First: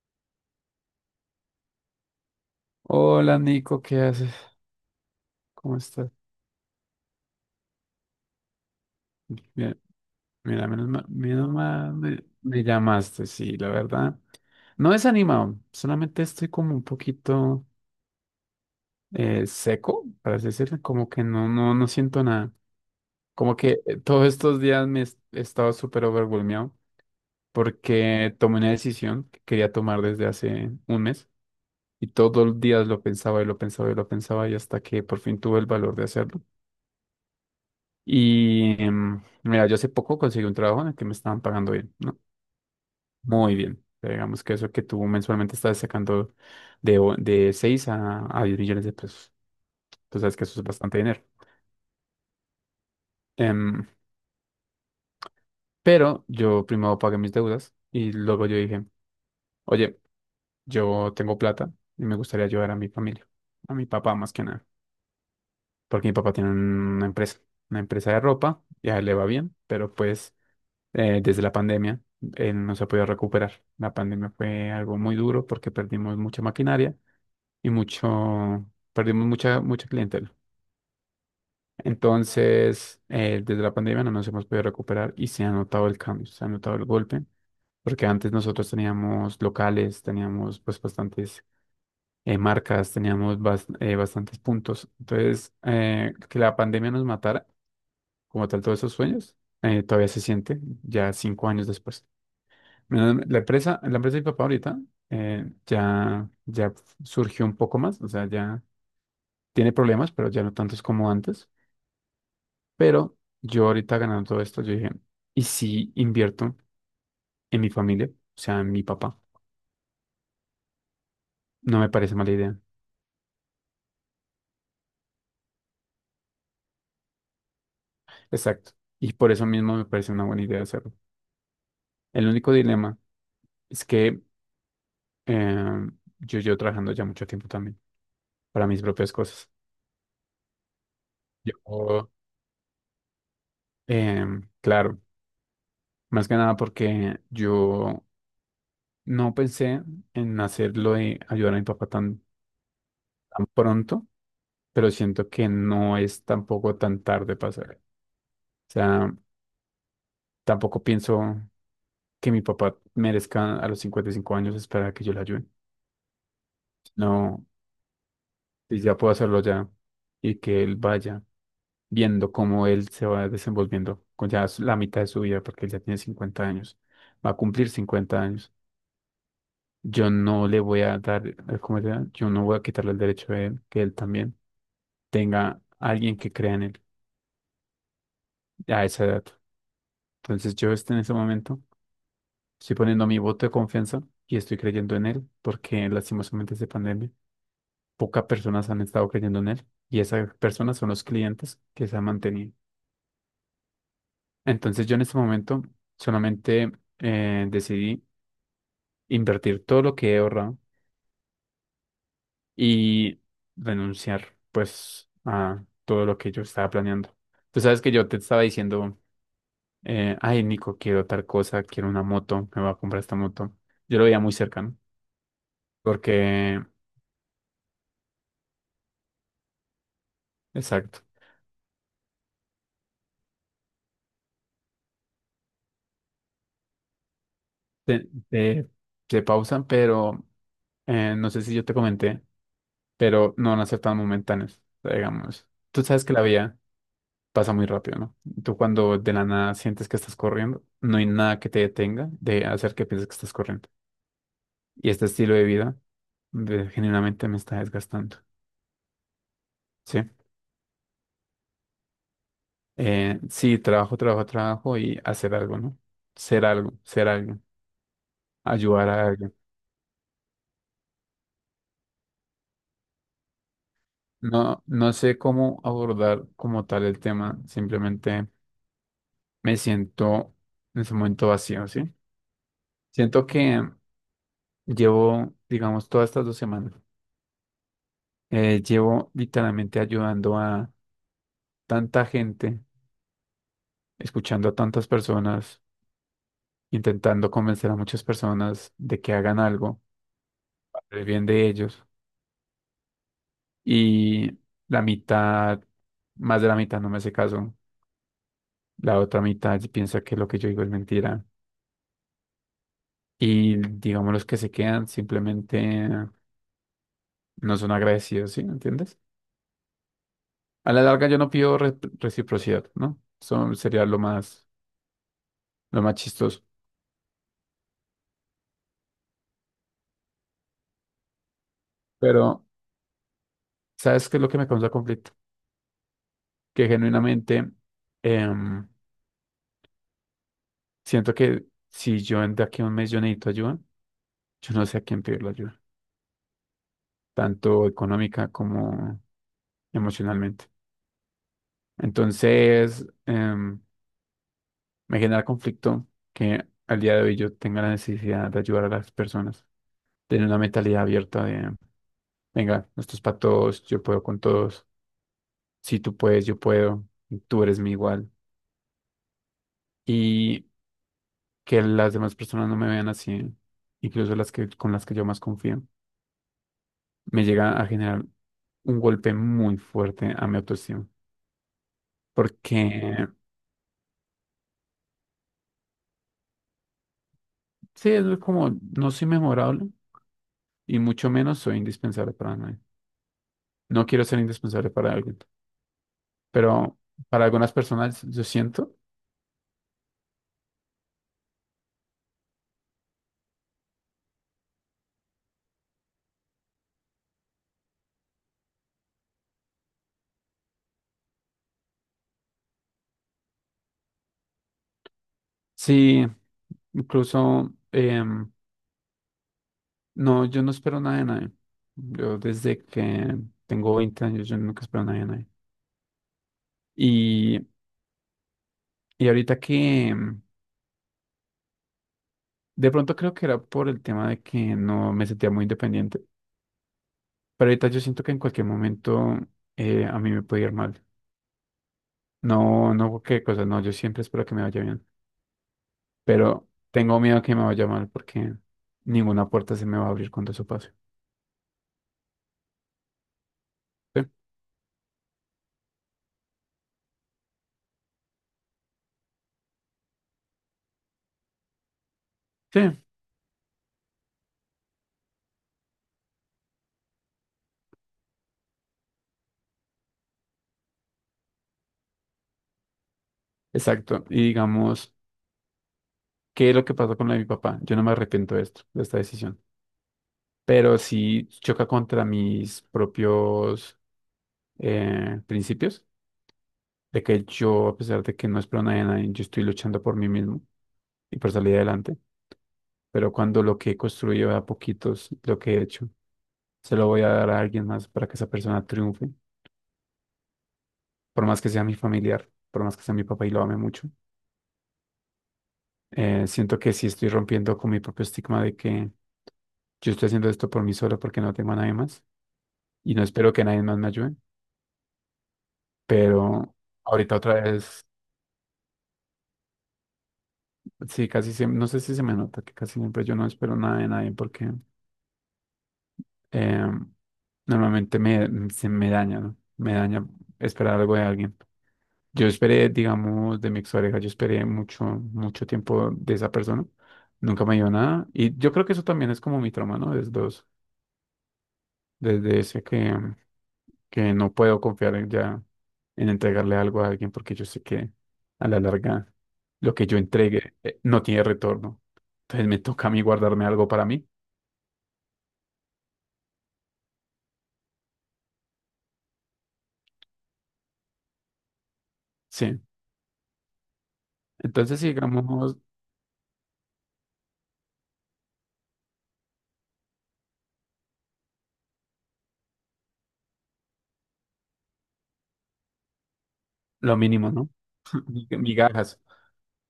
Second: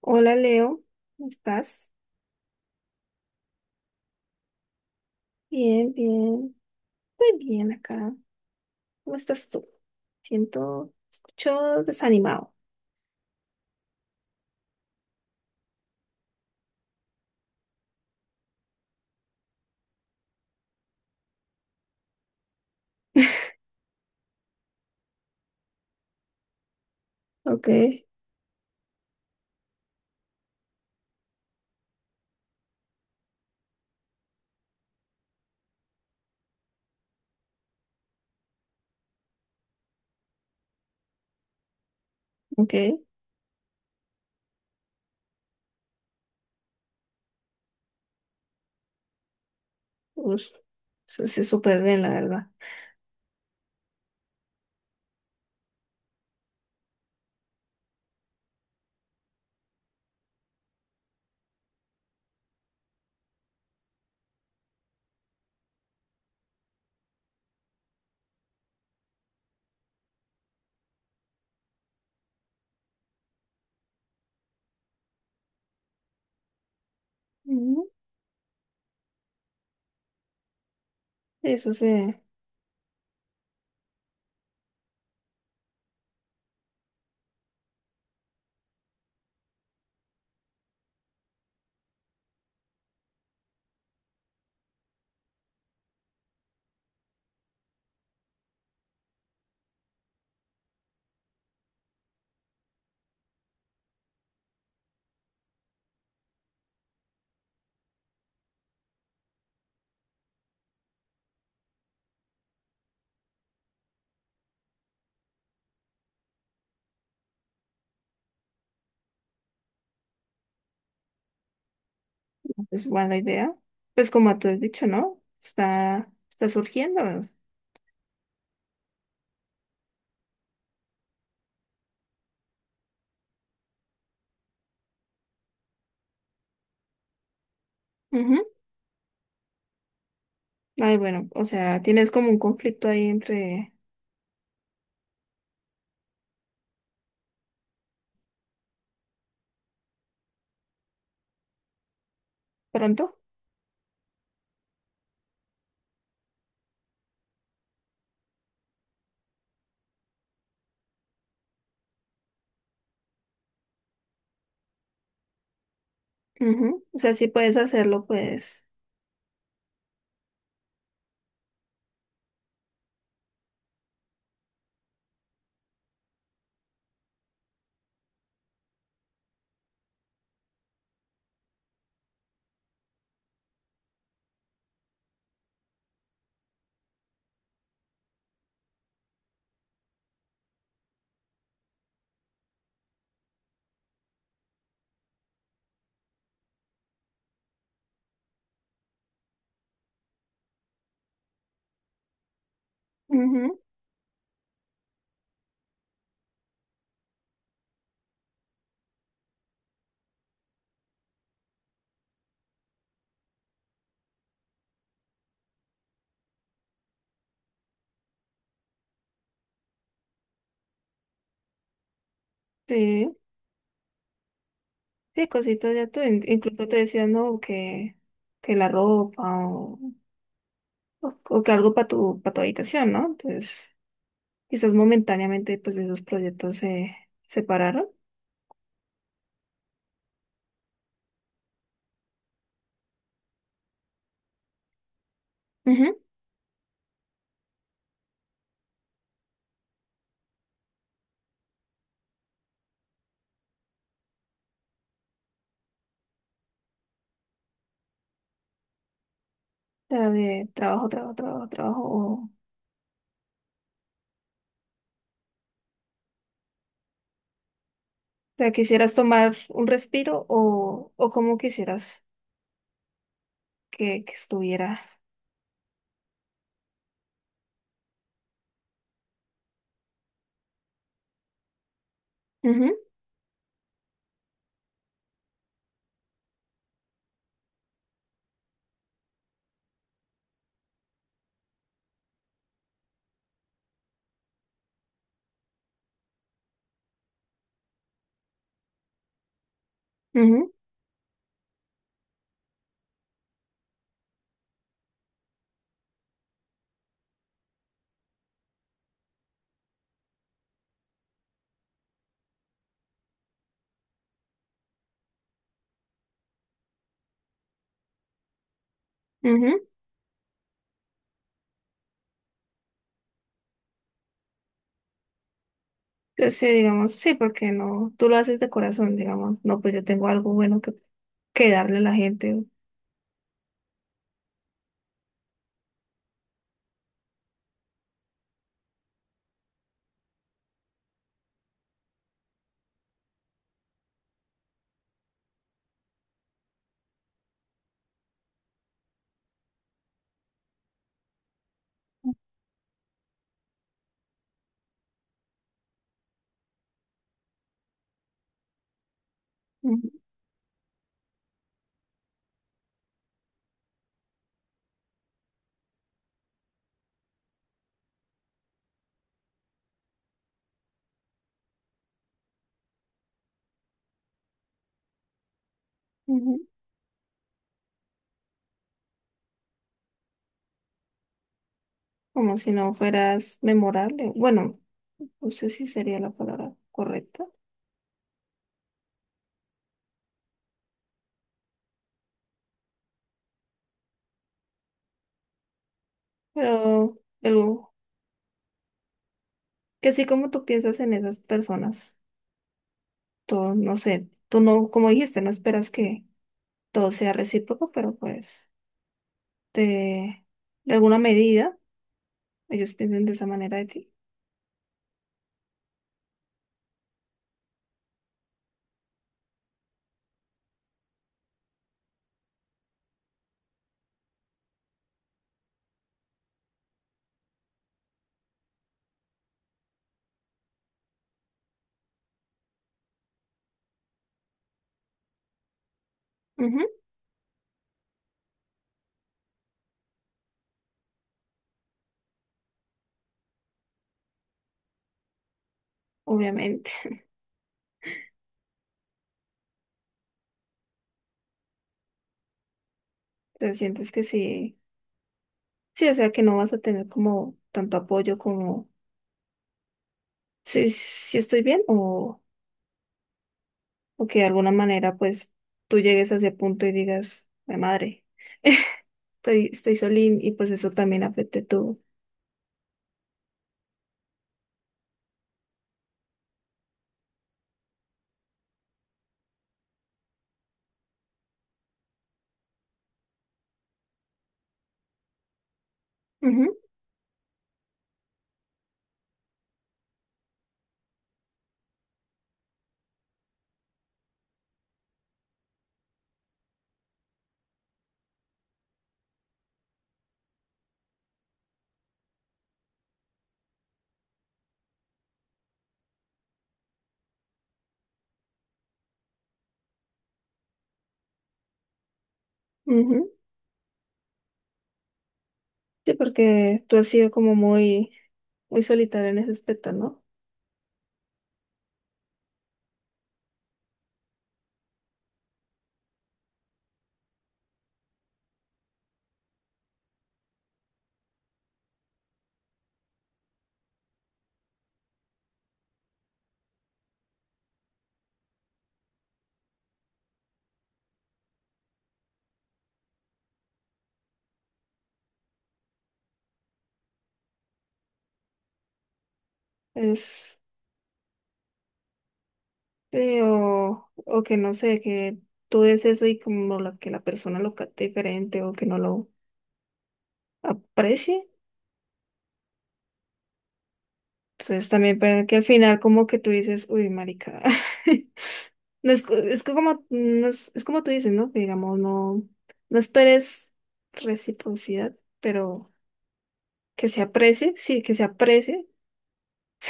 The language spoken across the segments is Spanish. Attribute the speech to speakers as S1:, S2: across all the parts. S1: Hola Leo, ¿cómo estás?
S2: Hola Nico, ¿qué haces? ¿Cómo
S1: Bien,
S2: estás?
S1: bien, estoy bien acá. ¿Cómo estás tú?
S2: Bien, mira,
S1: Siento,
S2: menos
S1: escucho
S2: mal me,
S1: desanimado.
S2: me llamaste, sí, la verdad. No desanimado, solamente estoy como un poquito seco, para así decirlo, como que no siento nada. Como que todos estos días me he estado súper overwhelmeado
S1: Ok,
S2: porque tomé una decisión que quería tomar desde hace un mes y todos los días lo pensaba y lo pensaba y lo pensaba y hasta que por fin tuve el valor de hacerlo. Y mira, yo hace poco conseguí un trabajo en el que me estaban pagando bien, ¿no?
S1: ok.
S2: Muy bien. O sea, digamos que eso que tú mensualmente estás sacando de 6 a 10 millones de pesos. Tú sabes que
S1: Ush,
S2: eso es bastante dinero.
S1: eso sí, súper bien, la verdad.
S2: Em, pero yo primero pagué mis deudas y luego yo dije, oye, yo tengo plata y me gustaría ayudar a mi familia, a mi papá más que nada, porque mi papá tiene una empresa de ropa y a él le va bien, pero pues desde la pandemia. No se ha podido recuperar. La pandemia fue algo muy duro porque perdimos mucha maquinaria y
S1: Ujú,
S2: mucho, perdimos mucha, mucha clientela.
S1: eso sí,
S2: Entonces, desde la pandemia no nos hemos podido recuperar y se ha notado el cambio, se ha notado el golpe, porque antes nosotros teníamos locales, teníamos pues bastantes marcas, teníamos bastantes puntos. Entonces, que la pandemia nos matara, como tal, todos esos sueños, todavía se siente ya 5 años después. Bueno, la empresa de mi papá ahorita ya surgió un poco más, o sea, ya tiene problemas, pero ya no tantos como antes. Pero yo ahorita ganando todo esto, yo dije, ¿y si invierto en mi familia? O sea, en mi papá. No me parece mala idea.
S1: es buena idea. Pues como tú has dicho, ¿no? Está surgiendo.
S2: Exacto. Y por eso mismo me parece una buena idea hacerlo. El único dilema es que eh, yo llevo trabajando ya mucho tiempo también
S1: Ujú.
S2: para mis propias cosas.
S1: Ay, bueno, o sea, tienes
S2: Yo,
S1: como un conflicto ahí entre
S2: claro, más que nada porque yo no pensé en hacerlo de ayudar a mi papá tan,
S1: pronto.
S2: tan pronto, pero siento que no es tampoco tan tarde para hacerlo. O sea, tampoco pienso que mi papá merezca a los 55 años esperar a que yo le ayude.
S1: Ujú. O sea, sí
S2: No,
S1: puedes hacerlo, pues.
S2: si ya puedo hacerlo ya y que él vaya viendo cómo él se va desenvolviendo con ya la mitad de su vida, porque él ya tiene 50 años, va a cumplir 50 años. Yo no le voy a dar, ¿cómo se llama? Yo no voy a quitarle el derecho a él, que él también tenga alguien que crea en él a esa edad. Entonces yo este, en ese momento estoy poniendo mi voto de confianza y estoy creyendo en él porque lastimosamente esta pandemia, pocas personas han estado creyendo en él y esas personas son los clientes que se han mantenido.
S1: Ujú.
S2: Entonces yo en este momento solamente decidí invertir todo lo que he ahorrado y renunciar pues a todo lo que yo estaba planeando. Tú sabes que yo te estaba diciendo ay, Nico, quiero tal cosa, quiero una moto, me voy a comprar
S1: Sí.
S2: esta moto. Yo lo veía muy cercano,
S1: Sí, cositas de tú.
S2: porque,
S1: Incluso te decía, no, que la ropa o,
S2: exacto,
S1: o- o que algo para para tu habitación, ¿no? Entonces, quizás momentáneamente, pues esos proyectos se separaron.
S2: te, te- te pausan, pero no sé si yo te comenté, pero no van a ser tan momentáneos, o sea, digamos. Tú
S1: Ujú.
S2: sabes que la vida pasa muy rápido, ¿no? Tú cuando de la nada sientes que estás corriendo, no hay nada que te detenga de hacer que pienses que estás corriendo. Y este estilo de vida, genuinamente me está desgastando,
S1: O
S2: ¿sí?
S1: sea, de trabajo, trabajo, trabajo, trabajo. O
S2: Sí, trabajo, trabajo, trabajo y hacer algo, ¿no? Ser algo,
S1: sea,
S2: ayudar
S1: quisieras
S2: a alguien.
S1: tomar un respiro o cómo quisieras que
S2: No,
S1: estuviera.
S2: no sé cómo abordar como tal el tema, simplemente me siento en ese momento vacío, ¿sí?
S1: Ujú,
S2: Siento que llevo, digamos, todas estas 2 semanas, llevo literalmente ayudando a tanta gente, escuchando a tantas personas, intentando convencer a muchas personas de que hagan algo, para el bien de ellos. Y la mitad, más de la mitad no me hace caso. La otra mitad piensa que lo que yo digo es mentira. Y digamos, los que se quedan simplemente no son agradecidos, ¿sí? ¿Me entiendes?
S1: ujú.
S2: A la larga yo no pido reciprocidad, ¿no? Eso sería lo más
S1: Entonces,
S2: chistoso.
S1: sí, digamos, sí, porque no, tú lo haces de corazón, digamos, no, pues yo tengo algo bueno que darle a la gente.
S2: Pero, ¿sabes qué es lo que me causa conflicto? Que genuinamente em, siento que si yo de aquí a un mes yo necesito ayuda, yo no sé a quién pedir la ayuda, tanto económica como emocionalmente. Entonces, me genera conflicto que al día de hoy yo tenga la necesidad de ayudar a las personas,
S1: Ujú,
S2: tener una mentalidad abierta de, venga, esto es para todos, yo puedo con todos, si tú puedes, yo puedo, tú eres mi igual. Y que las demás personas no me vean así, incluso con las que yo más confío,
S1: ujú.
S2: me llega a generar un golpe muy fuerte a mi autoestima,
S1: Como si no
S2: porque
S1: fueras memorable. Bueno, no sé si sería la palabra correcta,
S2: sí, es como no soy memorable y mucho menos soy indispensable para nadie. No quiero ser indispensable para alguien, pero
S1: pero
S2: para algunas
S1: algo
S2: personas yo siento.
S1: que sí, como tú piensas en esas personas, tú no sé, tú no, como dijiste, no esperas que todo sea recíproco, pero pues de, de alguna medida ellos piensan de esa manera de ti.
S2: Sí, incluso, no, yo no espero nada de nadie. Yo desde que tengo 20 años, yo nunca espero nada de nadie. Y, y ahorita que, de pronto creo que era por el tema de que no me sentía muy independiente,
S1: Ujú,
S2: pero ahorita yo siento que en cualquier momento a mí me puede ir mal. No, no, qué cosa, no, yo siempre espero que me vaya bien. Pero
S1: obviamente.
S2: tengo miedo que me vaya mal porque ninguna puerta se me va a abrir cuando eso pase.
S1: Te sientes que
S2: Sí,
S1: sí, sí, o sea que no vas a tener como tanto apoyo como si estoy bien o...
S2: sí,
S1: O que de alguna manera pues tú llegues a ese punto y digas, "Mi madre, estoy solín" y pues eso también afecte tu...
S2: exacto. Y digamos, ¿qué es lo que pasó con lo de mi papá? Yo no me arrepiento de esto, de esta decisión, pero sí choca contra mis propios principios,
S1: Ujú,
S2: de que yo, a pesar de que no espero nada de nadie, yo estoy luchando por mí mismo y por salir adelante. Pero cuando lo que he construido de a poquitos, lo que he hecho, se lo voy a dar a alguien más para que esa persona triunfe. Por más que sea mi familiar, por más que sea mi papá y lo ame mucho, siento que sí estoy rompiendo con mi propio estigma de que yo estoy haciendo esto por mí solo porque no tengo a nadie más y no
S1: ujú.
S2: espero que nadie más me ayude,
S1: Sí,
S2: pero
S1: porque tú has sido
S2: ahorita
S1: como
S2: otra vez,
S1: muy solitario en ese aspecto, ¿no?
S2: sí, casi siempre, no sé si se me nota que casi siempre yo no espero nada de nadie porque eh, normalmente se me daña, ¿no? Me daña esperar algo de alguien. Yo esperé, digamos, de mi expareja, yo esperé mucho, mucho tiempo de esa persona. Nunca me dio nada. Y yo creo que eso también es como mi trauma, ¿no? Desde ese que no puedo confiar en en entregarle algo a alguien porque yo sé que a la larga lo que yo
S1: Es,
S2: entregue no tiene retorno. Entonces me toca a mí guardarme algo para mí.
S1: o que no sé, que tú des eso y como la, que la persona lo capte diferente o que no lo aprecie.
S2: Sí.
S1: Entonces
S2: Entonces, sí,
S1: también puede que al
S2: digamos,
S1: final como que tú dices, uy, marica. No es, co- es que como no es, es como tú dices, ¿no? Que digamos, no, no esperes reciprocidad, pero que
S2: lo
S1: se
S2: mínimo, ¿no?
S1: aprecie, sí, que se aprecie.
S2: Migajas.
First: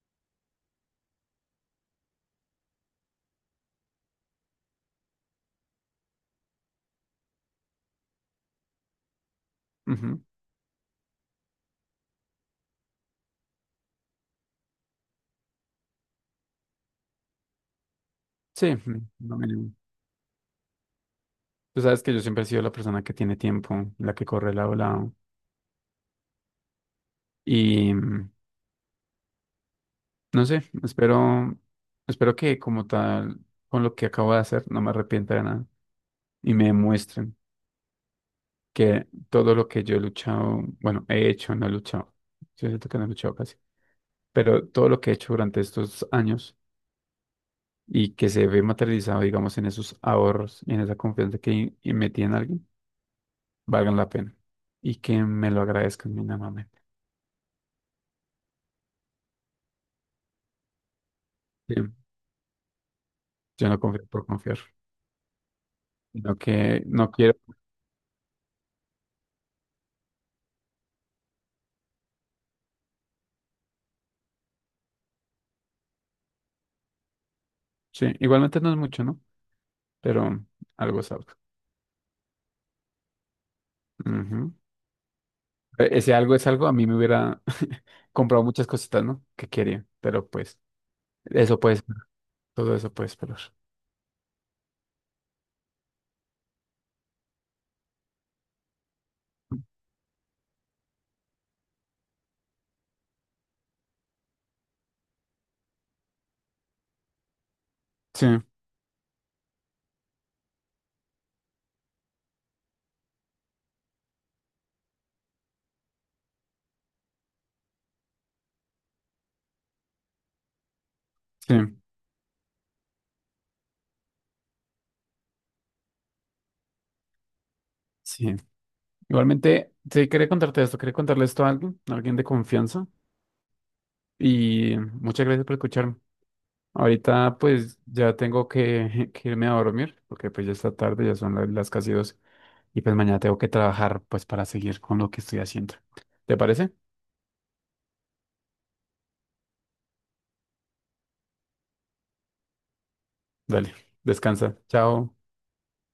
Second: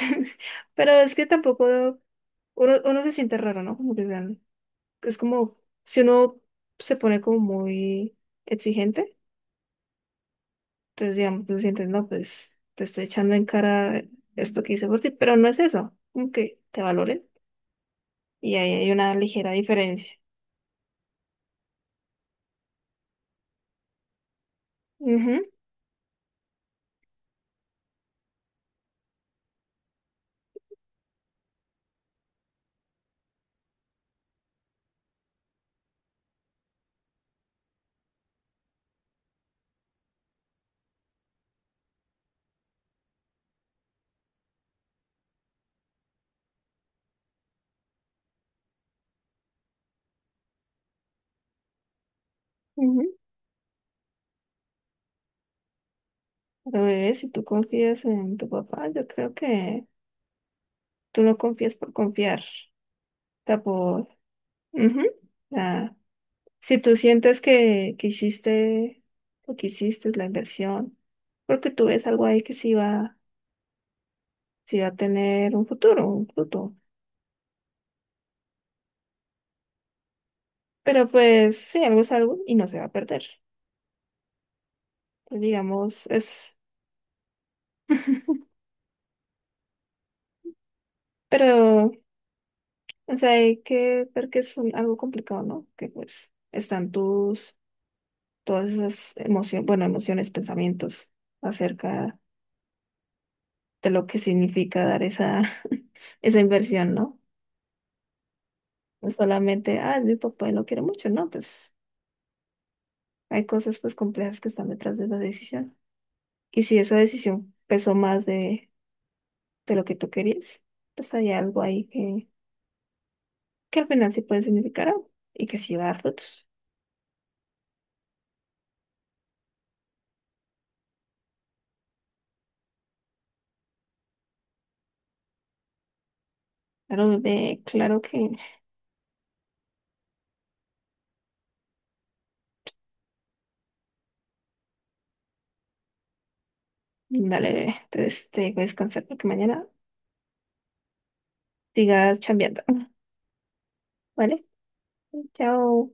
S1: Pero es que tampoco uno se siente raro, ¿no? Como que sean- es como si uno se pone como muy exigente,
S2: Ujú.
S1: entonces digamos, tú sientes, no, pues te estoy echando en cara esto que hice por ti, pero no es eso, como que te valoren. Y
S2: Sí,
S1: ahí hay una
S2: no me
S1: ligera
S2: nego.
S1: diferencia.
S2: Tú sabes que yo siempre he sido la persona que tiene tiempo, la que corre lado a lado.
S1: Ujú,
S2: Y no sé, espero que como tal, con lo que acabo de hacer, no me arrepienta de nada y me demuestren que todo lo que yo he luchado, bueno, he hecho, no he luchado. Yo siento que no he luchado casi, pero todo lo que he hecho durante estos años y que se ve materializado, digamos, en esos ahorros y en esa confianza que metí en alguien
S1: ujú.
S2: valgan la pena y que me lo agradezcan mínimamente.
S1: Pero bebé, si tú confías en tu papá, yo creo que tú no confías
S2: Sí,
S1: por confiar. O sea,
S2: yo no confío
S1: por...
S2: por confiar,
S1: Ujú. Ah,
S2: sino
S1: si
S2: que
S1: tú
S2: no quiero.
S1: sientes que hiciste lo que hiciste, la inversión, porque tú ves algo ahí que sí va a tener un futuro, un fruto.
S2: Sí, igualmente no es mucho, ¿no? Pero algo
S1: Pero
S2: es algo.
S1: pues sí, algo es algo y no se va a perder.
S2: Ujú.
S1: Pues, digamos,
S2: Ese algo es
S1: es...
S2: algo, a mí me hubiera comprado muchas cositas, ¿no? Que quería, pero pues
S1: Pero,
S2: eso puede ser, todo eso puede
S1: o sea,
S2: esperar.
S1: hay que ver que es un- algo complicado, ¿no? Que pues están tus todas esas emociones, bueno, emociones, pensamientos acerca de lo que significa dar esa, esa inversión, ¿no?
S2: Sí,
S1: No solamente, ah, mi papá lo quiere mucho, no, pues hay cosas pues complejas que están detrás de la decisión. Y si esa decisión pesó más de lo que tú querías, pues hay
S2: sí,
S1: algo ahí que al final sí puede significar algo y que sí va a dar frutos.
S2: sí. Igualmente, sí, quería contarte esto, quería contarle esto a alguien de confianza y muchas gracias por escucharme.
S1: Claro,
S2: Ahorita
S1: bebé,
S2: pues
S1: claro
S2: ya
S1: que,
S2: tengo que, que irme a dormir porque pues ya está tarde, ya son las casi dos y pues mañana tengo que trabajar pues para seguir con lo que estoy haciendo. ¿Te parece?
S1: dale, bebé, entonces te voy a descansar porque mañana sigas chambeando,
S2: Dale,
S1: ¿vale?
S2: descansa. Chao.
S1: Chao.